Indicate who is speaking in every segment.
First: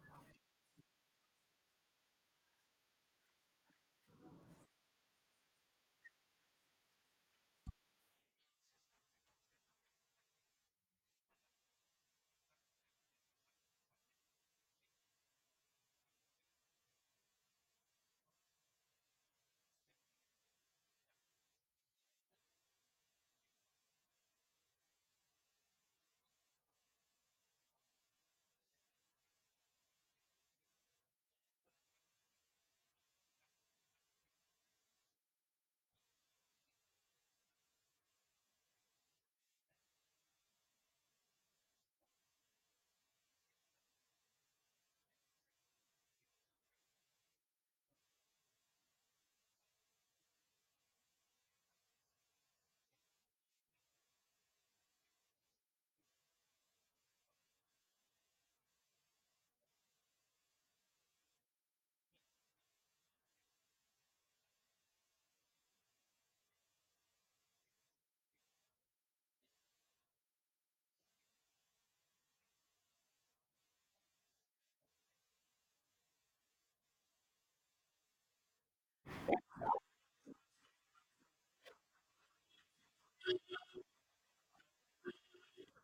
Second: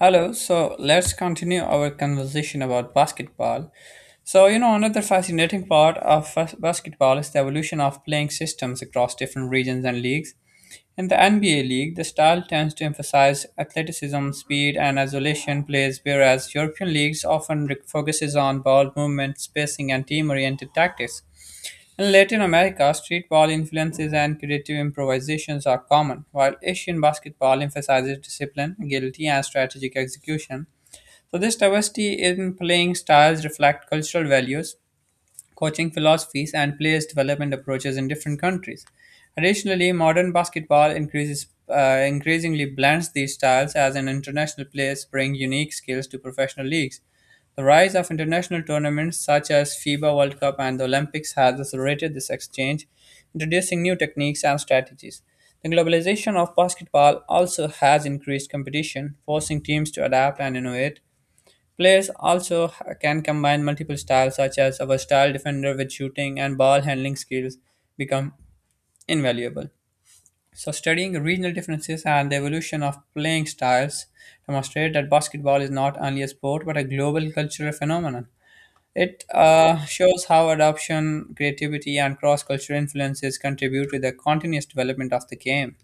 Speaker 1: Hello, so let's continue our conversation about basketball. Another fascinating part of basketball is the evolution of playing systems across different regions and leagues. In the NBA league, the style tends to emphasize athleticism, speed, and isolation plays, whereas European leagues often focuses on ball movement, spacing, and team-oriented tactics. In Latin America, street ball influences and creative improvisations are common, while Asian basketball emphasizes discipline, agility, and strategic execution. So this diversity in playing styles reflect cultural values, coaching philosophies, and players' development approaches in different countries. Additionally, modern basketball increasingly blends these styles as an international players bring unique skills to professional leagues. The rise of international tournaments such as FIBA World Cup and the Olympics has accelerated this exchange, introducing new techniques and strategies. The globalization of basketball also has increased competition, forcing teams to adapt and innovate. Players also can combine multiple styles, such as our style defender with shooting and ball handling skills become invaluable. So, studying regional differences and the evolution of playing styles demonstrate that basketball is not only a sport but a global cultural phenomenon. It shows how adoption, creativity, and cross cultural influences contribute to the continuous development of the game.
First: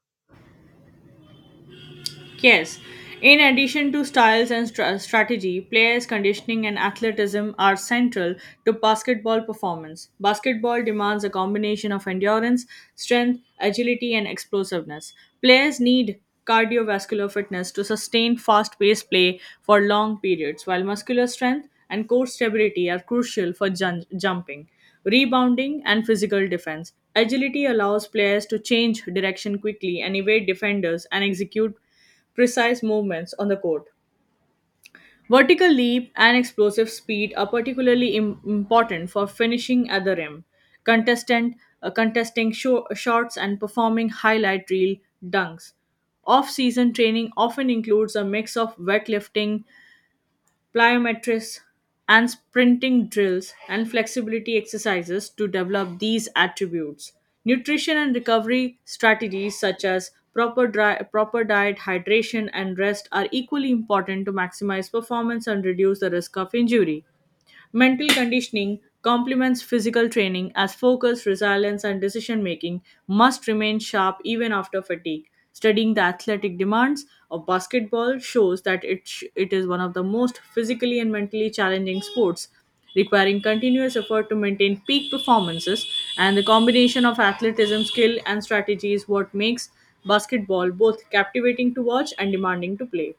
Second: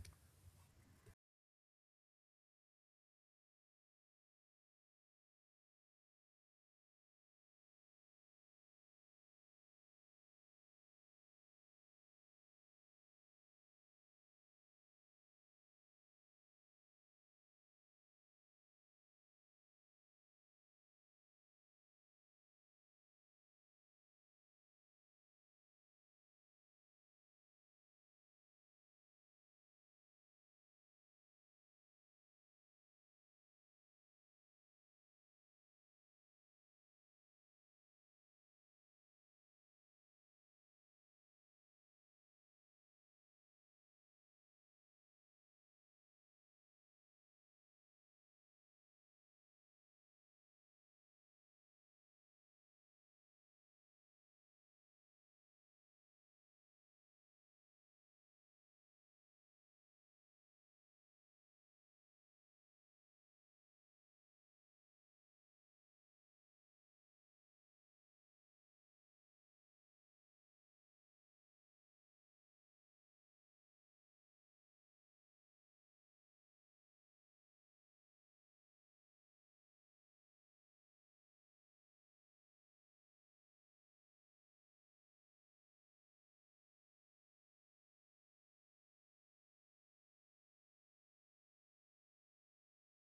Speaker 2: Yes. In addition to styles and strategy, players' conditioning and athleticism are central to basketball performance. Basketball demands a combination of endurance, strength, agility, and explosiveness. Players need cardiovascular fitness to sustain fast paced play for long periods, while muscular strength and core stability are crucial for jumping, rebounding, and physical defense. Agility allows players to change direction quickly and evade defenders and execute precise movements on the court. Vertical leap and explosive speed are particularly important for finishing at the rim, contestant contesting shots and performing highlight reel dunks. Off-season training often includes a mix of weightlifting, plyometrics, and sprinting drills and flexibility exercises to develop these attributes. Nutrition and recovery strategies such as proper diet, hydration, and rest are equally important to maximize performance and reduce the risk of injury. Mental conditioning complements physical training as focus, resilience, and decision making must remain sharp even after fatigue. Studying the athletic demands of basketball shows that it is one of the most physically and mentally challenging sports, requiring continuous effort to maintain peak performances. And the combination of athleticism, skill, and strategy is what makes basketball both captivating to watch and demanding to play.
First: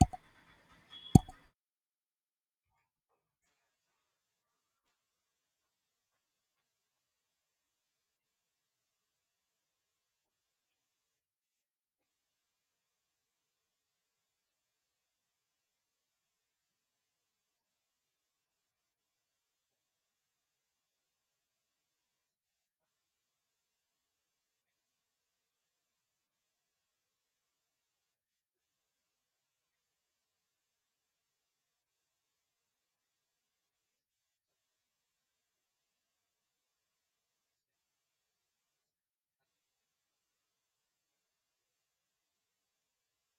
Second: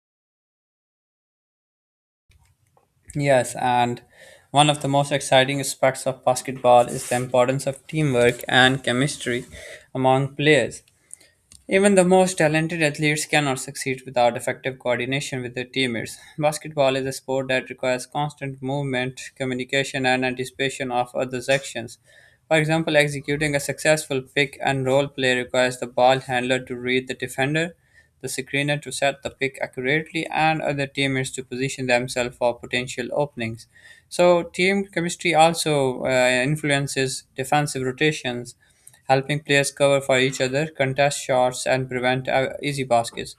Speaker 1: Yes, and one of the most exciting aspects of basketball is the importance of teamwork and chemistry among players. Even the most talented athletes cannot succeed without effective coordination with their teammates. Basketball is a sport that requires constant movement, communication, and anticipation of others' actions. For example, executing a successful pick and roll play requires the ball handler to read the defender, the screener to set the pick accurately, and other teammates to position themselves for potential openings. So, team chemistry also influences defensive rotations, helping players cover for each other, contest shots, and prevent easy baskets.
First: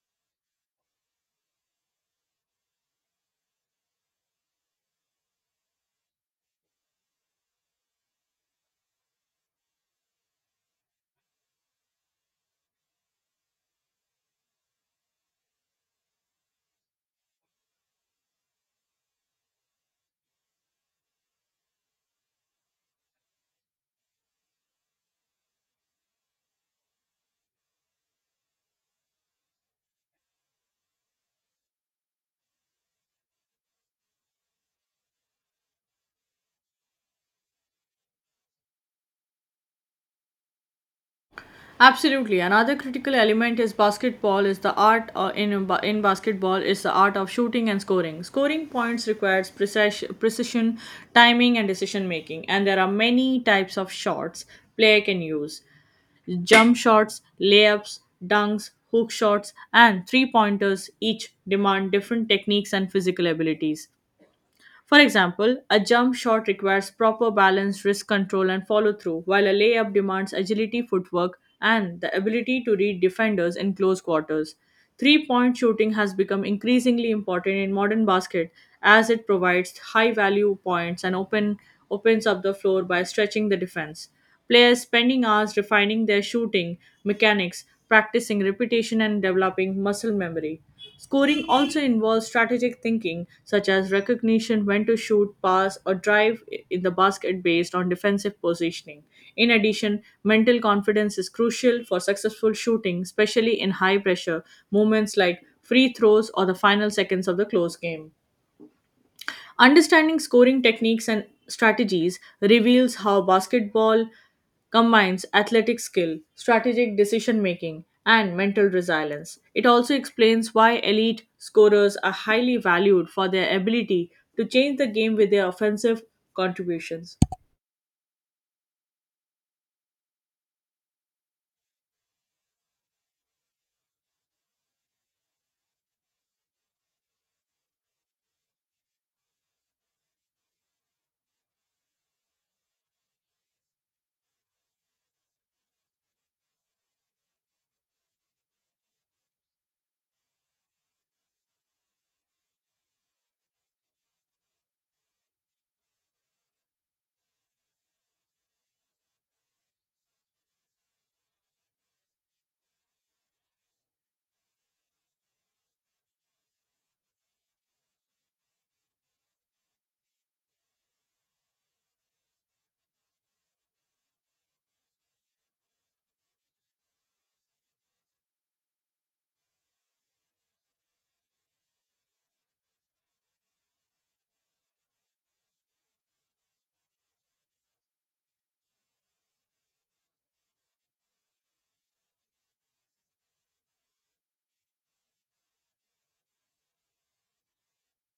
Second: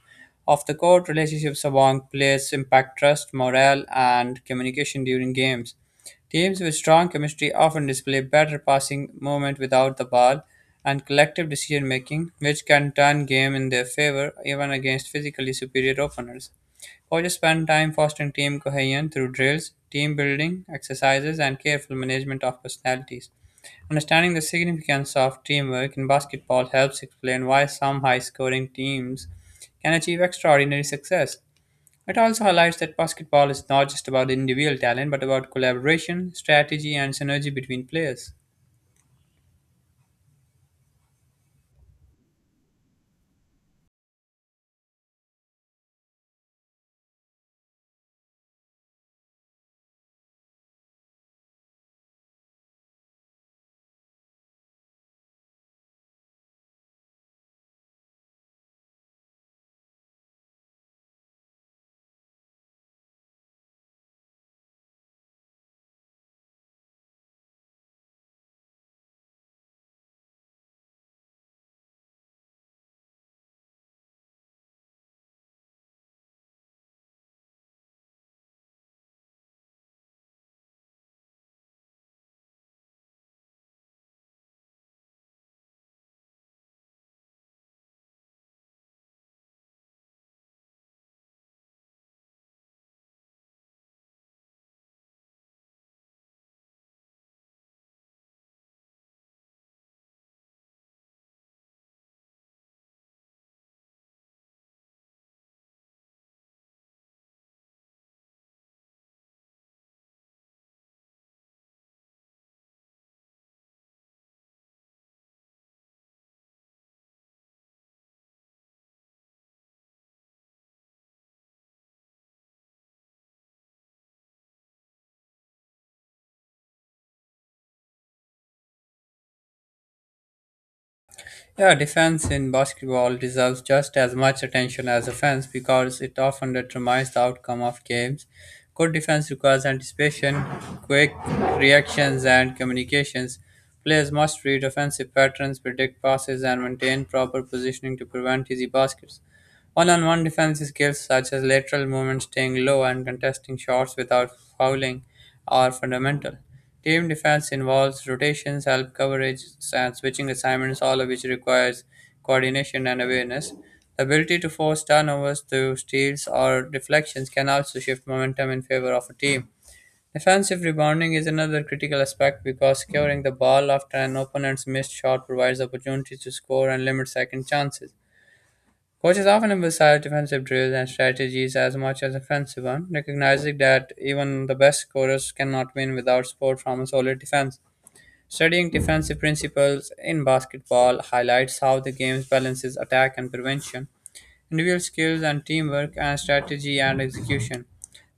Speaker 1: Off the court, relationships among players impact trust, morale, and communication during games. Teams with strong chemistry often display better passing movement without the ball and collective decision making, which can turn game in their favor even against physically superior opponents. Coaches spend time fostering team cohesion through drills, team building exercises, and careful management of personalities. Understanding the significance of teamwork in basketball helps explain why some high scoring teams can achieve extraordinary success. It also highlights that basketball is not just about individual talent but about collaboration, strategy, and synergy between players.
Speaker 2: Absolutely. Another critical element is basketball is the art in basketball is the art of shooting and scoring. Scoring points requires precision, timing and decision making, and there are many types of shots player can use. Jump shots, layups, dunks, hook shots, and three-pointers each demand different techniques and physical abilities. For example, a jump shot requires proper balance, risk control, and follow through, while a layup demands agility, footwork, and the ability to read defenders in close quarters. Three point shooting has become increasingly important in modern basket as it provides high value points and opens up the floor by stretching the defense. Players spending hours refining their shooting mechanics, practicing repetition, and developing muscle memory. Scoring also involves strategic thinking, such as recognition when to shoot, pass, or drive in the basket based on defensive positioning. In addition, mental confidence is crucial for successful shooting, especially in high pressure moments like free throws or the final seconds of the close game. Understanding scoring techniques and strategies reveals how basketball combines athletic skill, strategic decision making, and mental resilience. It also explains why elite scorers are highly valued for their ability to change the game with their offensive contributions.
Speaker 1: Yeah, defense in basketball deserves just as much attention as offense because it often determines the outcome of games. Good defense requires anticipation, quick reactions, and communications. Players must read offensive patterns, predict passes, and maintain proper positioning to prevent easy baskets. One on one defensive skills such as lateral movement, staying low, and contesting shots without fouling are fundamental. Team defense involves rotations, help coverage, and switching assignments, all of which requires coordination and awareness. The ability to force turnovers through steals or deflections can also shift momentum in favor of a team. Defensive rebounding is another critical aspect because securing the ball after an opponent's missed shot provides opportunities to score and limit second chances. Coaches often emphasize defensive drills and strategies as much as offensive ones, recognizing that even the best scorers cannot win without support from a solid defense. Studying defensive principles in basketball highlights how the game balances attack and prevention, individual skills and teamwork, and strategy and execution.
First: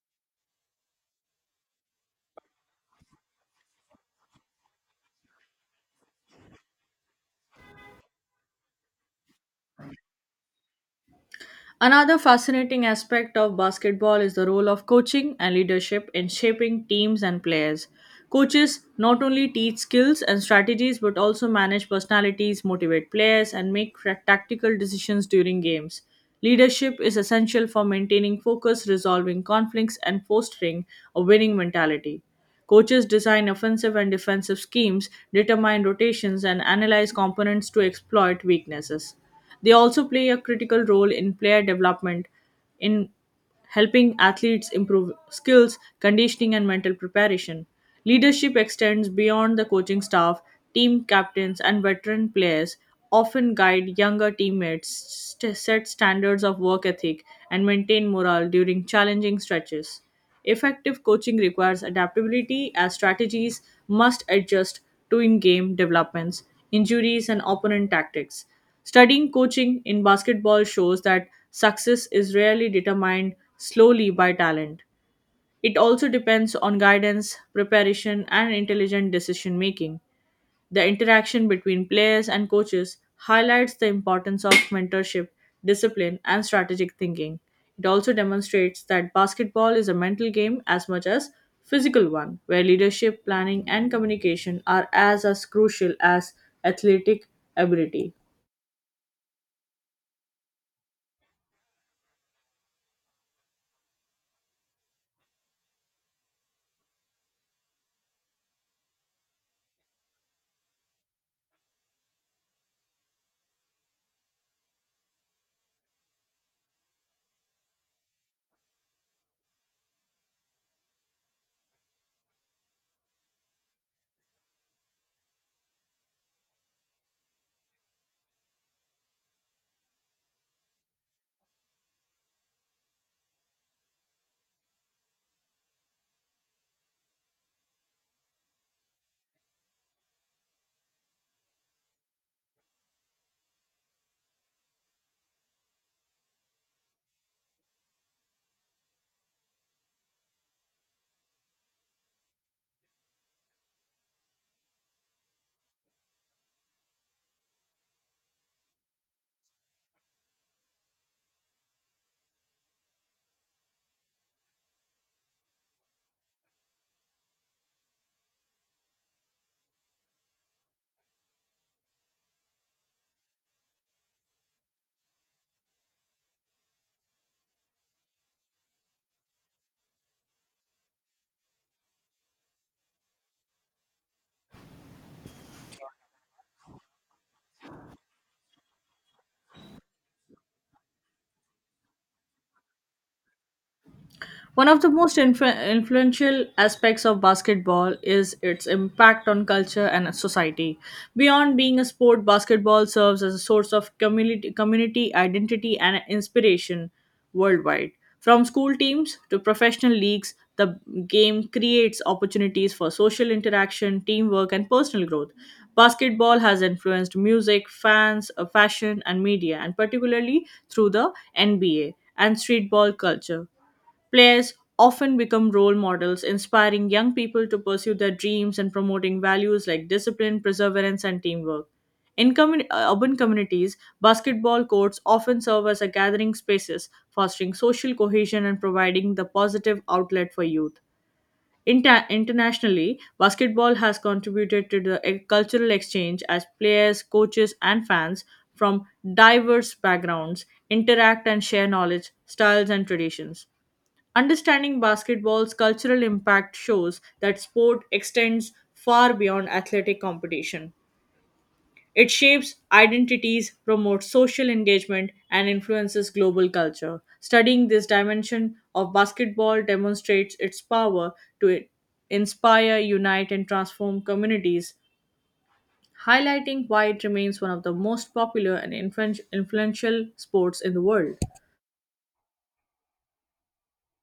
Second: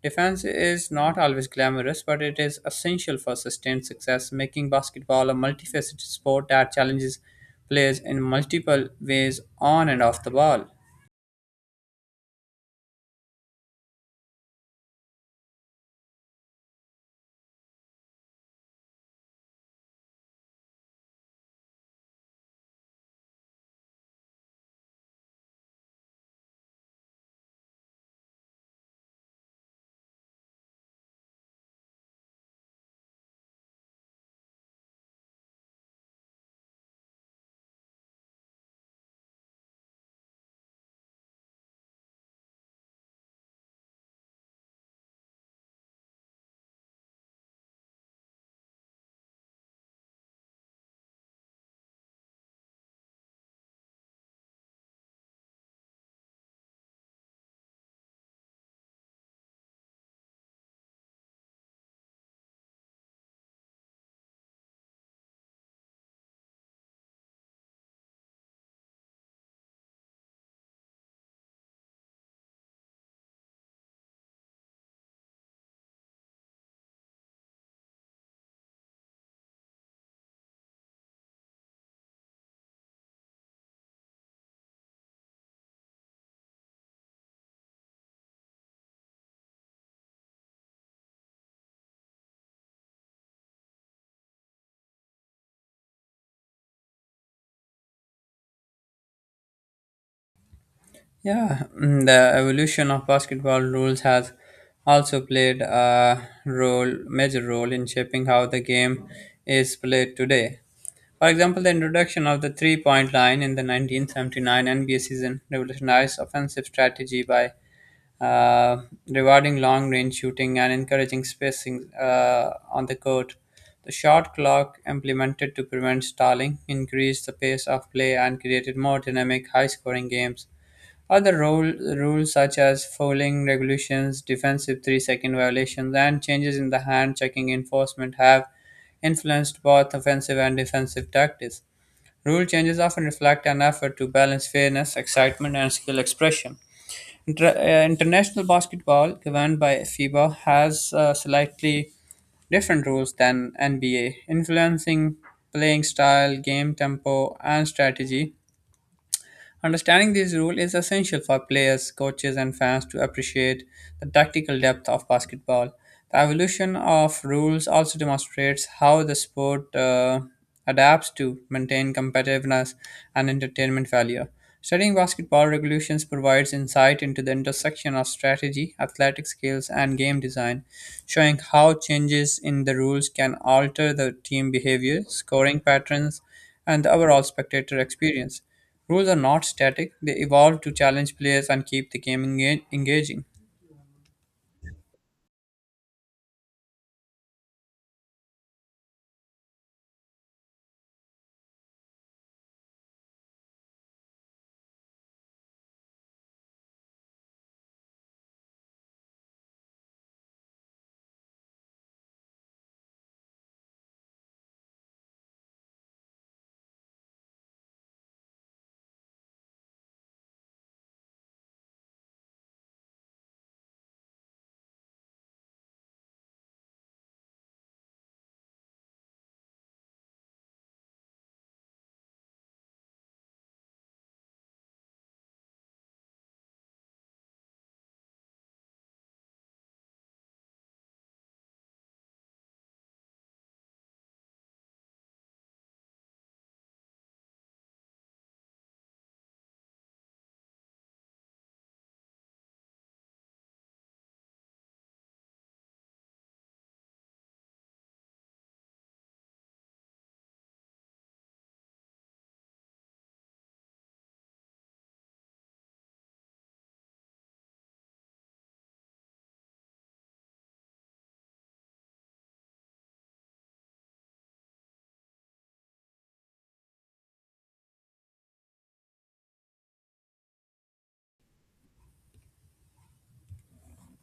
Speaker 1: Defense is not always glamorous, but it is essential for sustained success, making basketball a multifaceted sport that challenges players in multiple ways on and off the ball.
Speaker 2: Another fascinating aspect of basketball is the role of coaching and leadership in shaping teams and players. Coaches not only teach skills and strategies but also manage personalities, motivate players, and make tactical decisions during games. Leadership is essential for maintaining focus, resolving conflicts, and fostering a winning mentality. Coaches design offensive and defensive schemes, determine rotations, and analyze components to exploit weaknesses. They also play a critical role in player development in helping athletes improve skills, conditioning, and mental preparation. Leadership extends beyond the coaching staff, team captains, and veteran players often guide younger teammates, set standards of work ethic, and maintain morale during challenging stretches. Effective coaching requires adaptability as strategies must adjust to in game developments, injuries, and opponent tactics. Studying coaching in basketball shows that success is rarely determined slowly by talent. It also depends on guidance, preparation, and intelligent decision making. The interaction between players and coaches highlights the importance of mentorship, discipline, and strategic thinking. It also demonstrates that basketball is a mental game as much as physical one, where leadership, planning, and communication are as crucial as athletic ability.
Speaker 1: Yeah, the evolution of basketball rules has also played a major role in shaping how the game is played today. For example, the introduction of the three-point line in the 1979 NBA season revolutionized offensive strategy by uh, rewarding long range shooting and encouraging spacing on the court. The shot clock, implemented to prevent stalling, increased the pace of play and created more dynamic, high scoring games. Other rules such as fouling regulations, defensive three second violations, and changes in the hand checking enforcement have influenced both offensive and defensive tactics. Rule changes often reflect an effort to balance fairness, excitement, and skill expression. International basketball, governed by FIBA, has slightly different rules than NBA, influencing playing style, game tempo, and strategy. Understanding these rules is essential for players, coaches, and fans to appreciate the tactical depth of basketball. The evolution of rules also demonstrates how the sport adapts to maintain competitiveness and entertainment value. Studying basketball regulations provides insight into the intersection of strategy, athletic skills, and game design, showing how changes in the rules can alter the team behavior, scoring patterns, and the overall spectator experience. Rules are not static, they evolve to challenge players and keep the game engaging.
Speaker 2: One of the most influential aspects of basketball is its impact on culture and society. Beyond being a sport, basketball serves as a source of community identity and inspiration worldwide. From school teams to professional leagues, the game creates opportunities for social interaction, teamwork, and personal growth. Basketball has influenced music, fashion, and media, and particularly through the NBA and streetball culture. Players often become role models, inspiring young people to pursue their dreams and promoting values like discipline, perseverance, and teamwork. In urban communities, basketball courts often serve as a gathering spaces, fostering social cohesion and providing the positive outlet for youth. Internationally, basketball has contributed to the cultural exchange as players, coaches, and fans from diverse backgrounds interact and share knowledge, styles, and traditions. Understanding basketball's cultural impact shows that sport extends far beyond athletic competition. It shapes identities, promotes social engagement, and influences global culture. Studying this dimension of basketball demonstrates its power to inspire, unite, and transform communities, highlighting why it remains one of the most popular and influential sports in the world.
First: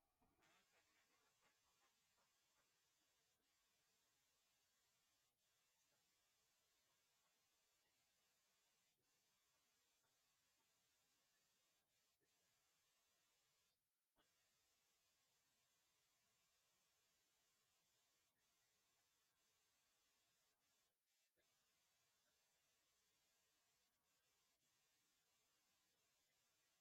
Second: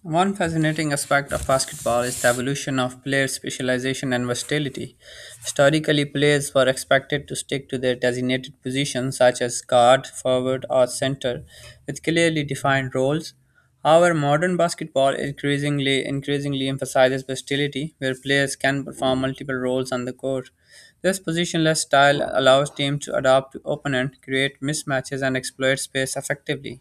Speaker 1: One fascinating aspect of basketball is the evolution of player specialization and versatility. Historically, players were expected to stick to their designated positions such as guard, forward, or center with clearly defined roles. However, modern basketball increasingly emphasizes versatility where players can perform multiple roles on the court. This positionless style allows teams to adapt to opponent, create mismatches and exploit space effectively.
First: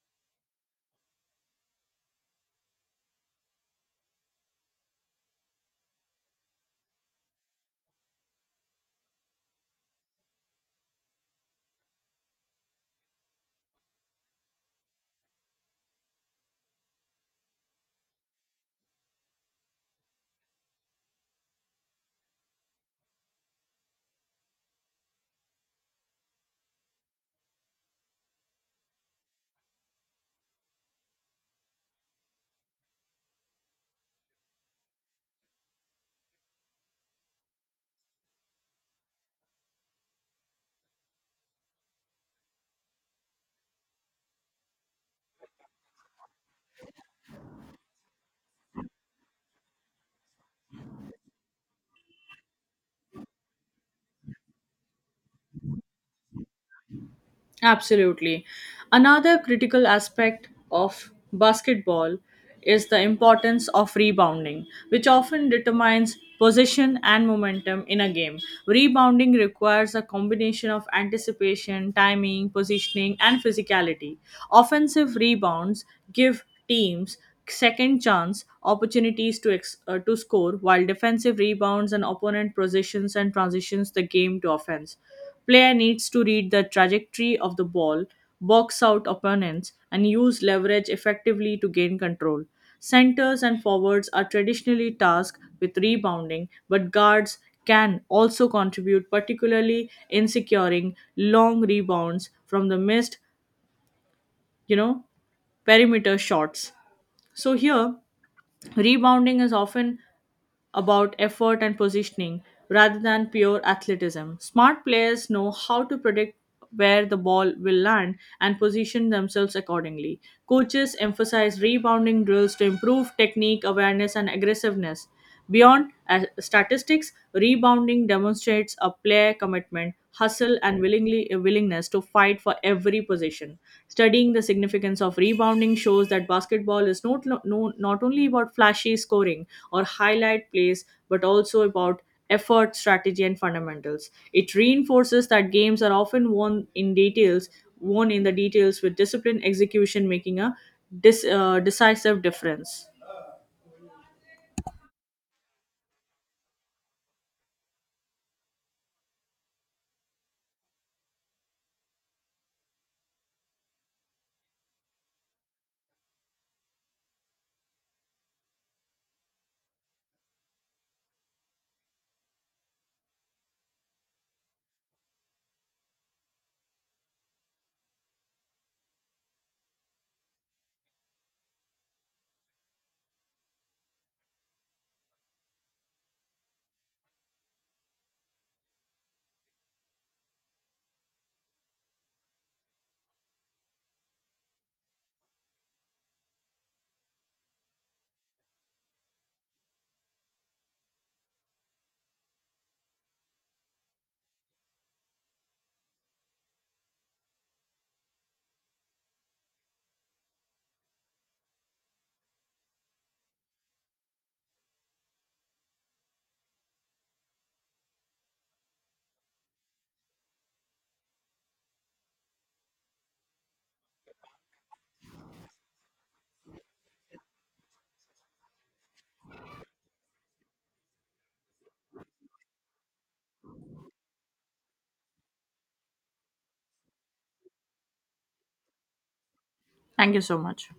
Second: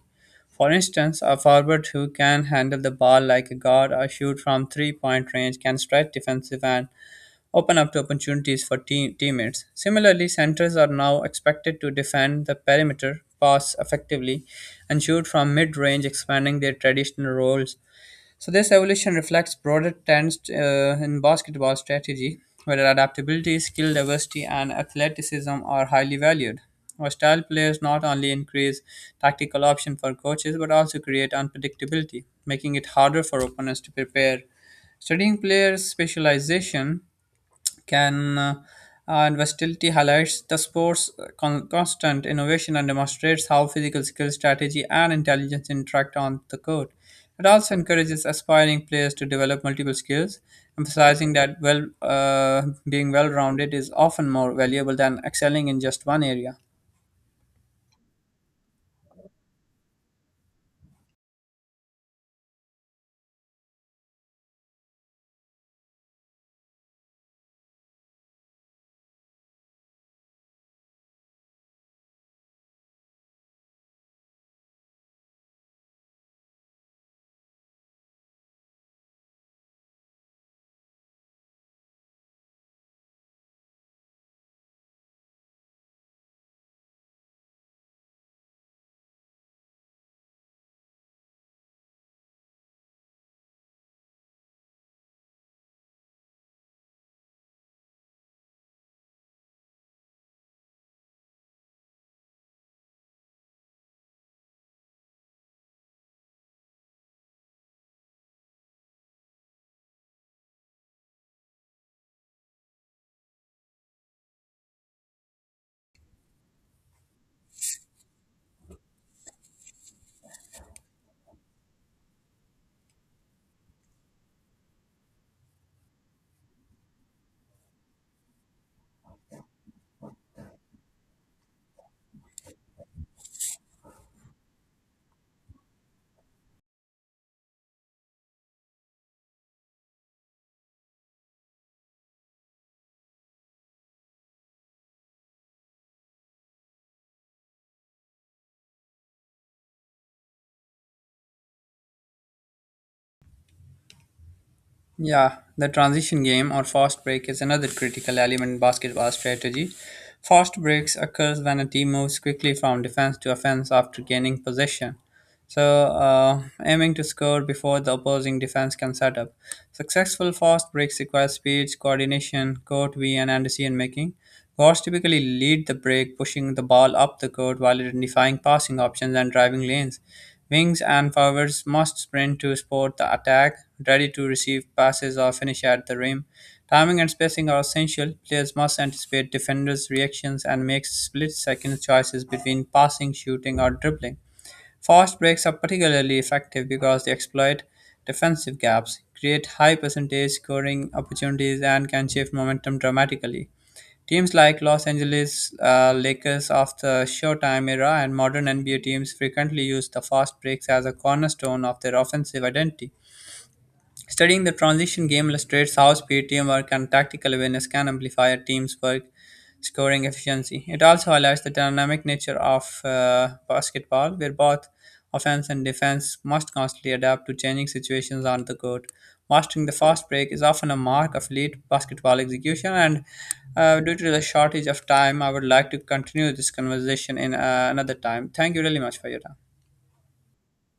Speaker 1: For instance, a forward who can handle the ball like a guard or shoot from three point range can stretch defensive and open up to opportunities for teammates. Similarly, centers are now expected to defend the perimeter, pass effectively, and shoot from mid range, expanding their traditional roles. So this evolution reflects broader trends in basketball strategy, where adaptability, skill diversity, and athleticism are highly valued. Versatile players not only increase tactical option for coaches but also create unpredictability, making it harder for opponents to prepare. Studying players' specialization can and versatility highlights the sport's constant innovation and demonstrates how physical skill, strategy, and intelligence interact on the court. It also encourages aspiring players to develop multiple skills, emphasizing that being well-rounded is often more valuable than excelling in just one area.
Speaker 2: Absolutely. Another critical aspect of basketball is the importance of rebounding, which often determines possession and momentum in a game. Rebounding requires a combination of anticipation, timing, positioning, and physicality. Offensive rebounds give teams second chance opportunities to score while defensive rebounds and opponent possessions and transitions the game to offense. Player needs to read the trajectory of the ball, box out opponents, and use leverage effectively to gain control. Centers and forwards are traditionally tasked with rebounding, but guards can also contribute, particularly in securing long rebounds from the missed, you know, perimeter shots. So here, rebounding is often about effort and positioning rather than pure athleticism. Smart players know how to predict where the ball will land and position themselves accordingly. Coaches emphasize rebounding drills to improve technique, awareness, and aggressiveness. Beyond statistics, rebounding demonstrates a player commitment, hustle, and willingness to fight for every possession. Studying the significance of rebounding shows that basketball is not only about flashy scoring or highlight plays, but also about effort, strategy, and fundamentals. It reinforces that games are often won in details, won in the details with disciplined execution making a decisive difference.
Speaker 1: Yeah, the transition game or fast break is another critical element in basketball strategy. Fast breaks occurs when a team moves quickly from defense to offense after gaining possession. Aiming to score before the opposing defense can set up. Successful fast breaks require speed, coordination, court vision, and decision making. Guards typically lead the break, pushing the ball up the court while identifying passing options and driving lanes. Wings and forwards must sprint to support the attack, ready to receive passes or finish at the rim. Timing and spacing are essential. Players must anticipate defenders' reactions and make split second choices between passing, shooting, or dribbling. Fast breaks are particularly effective because they exploit defensive gaps, create high percentage scoring opportunities, and can shift momentum dramatically. Teams like Los Angeles Lakers of the Showtime era and modern NBA teams frequently use the fast breaks as a cornerstone of their offensive identity. Studying the transition game illustrates how speed, teamwork, and tactical awareness can amplify a team's work scoring efficiency. It also highlights the dynamic nature of basketball, where both offense and defense must constantly adapt to changing situations on the court. Mastering the fast break is often a mark of elite basketball execution, and due to the shortage of time, I would like to continue this conversation in another time. Thank you really much for your time.
Speaker 2: Thank you so much.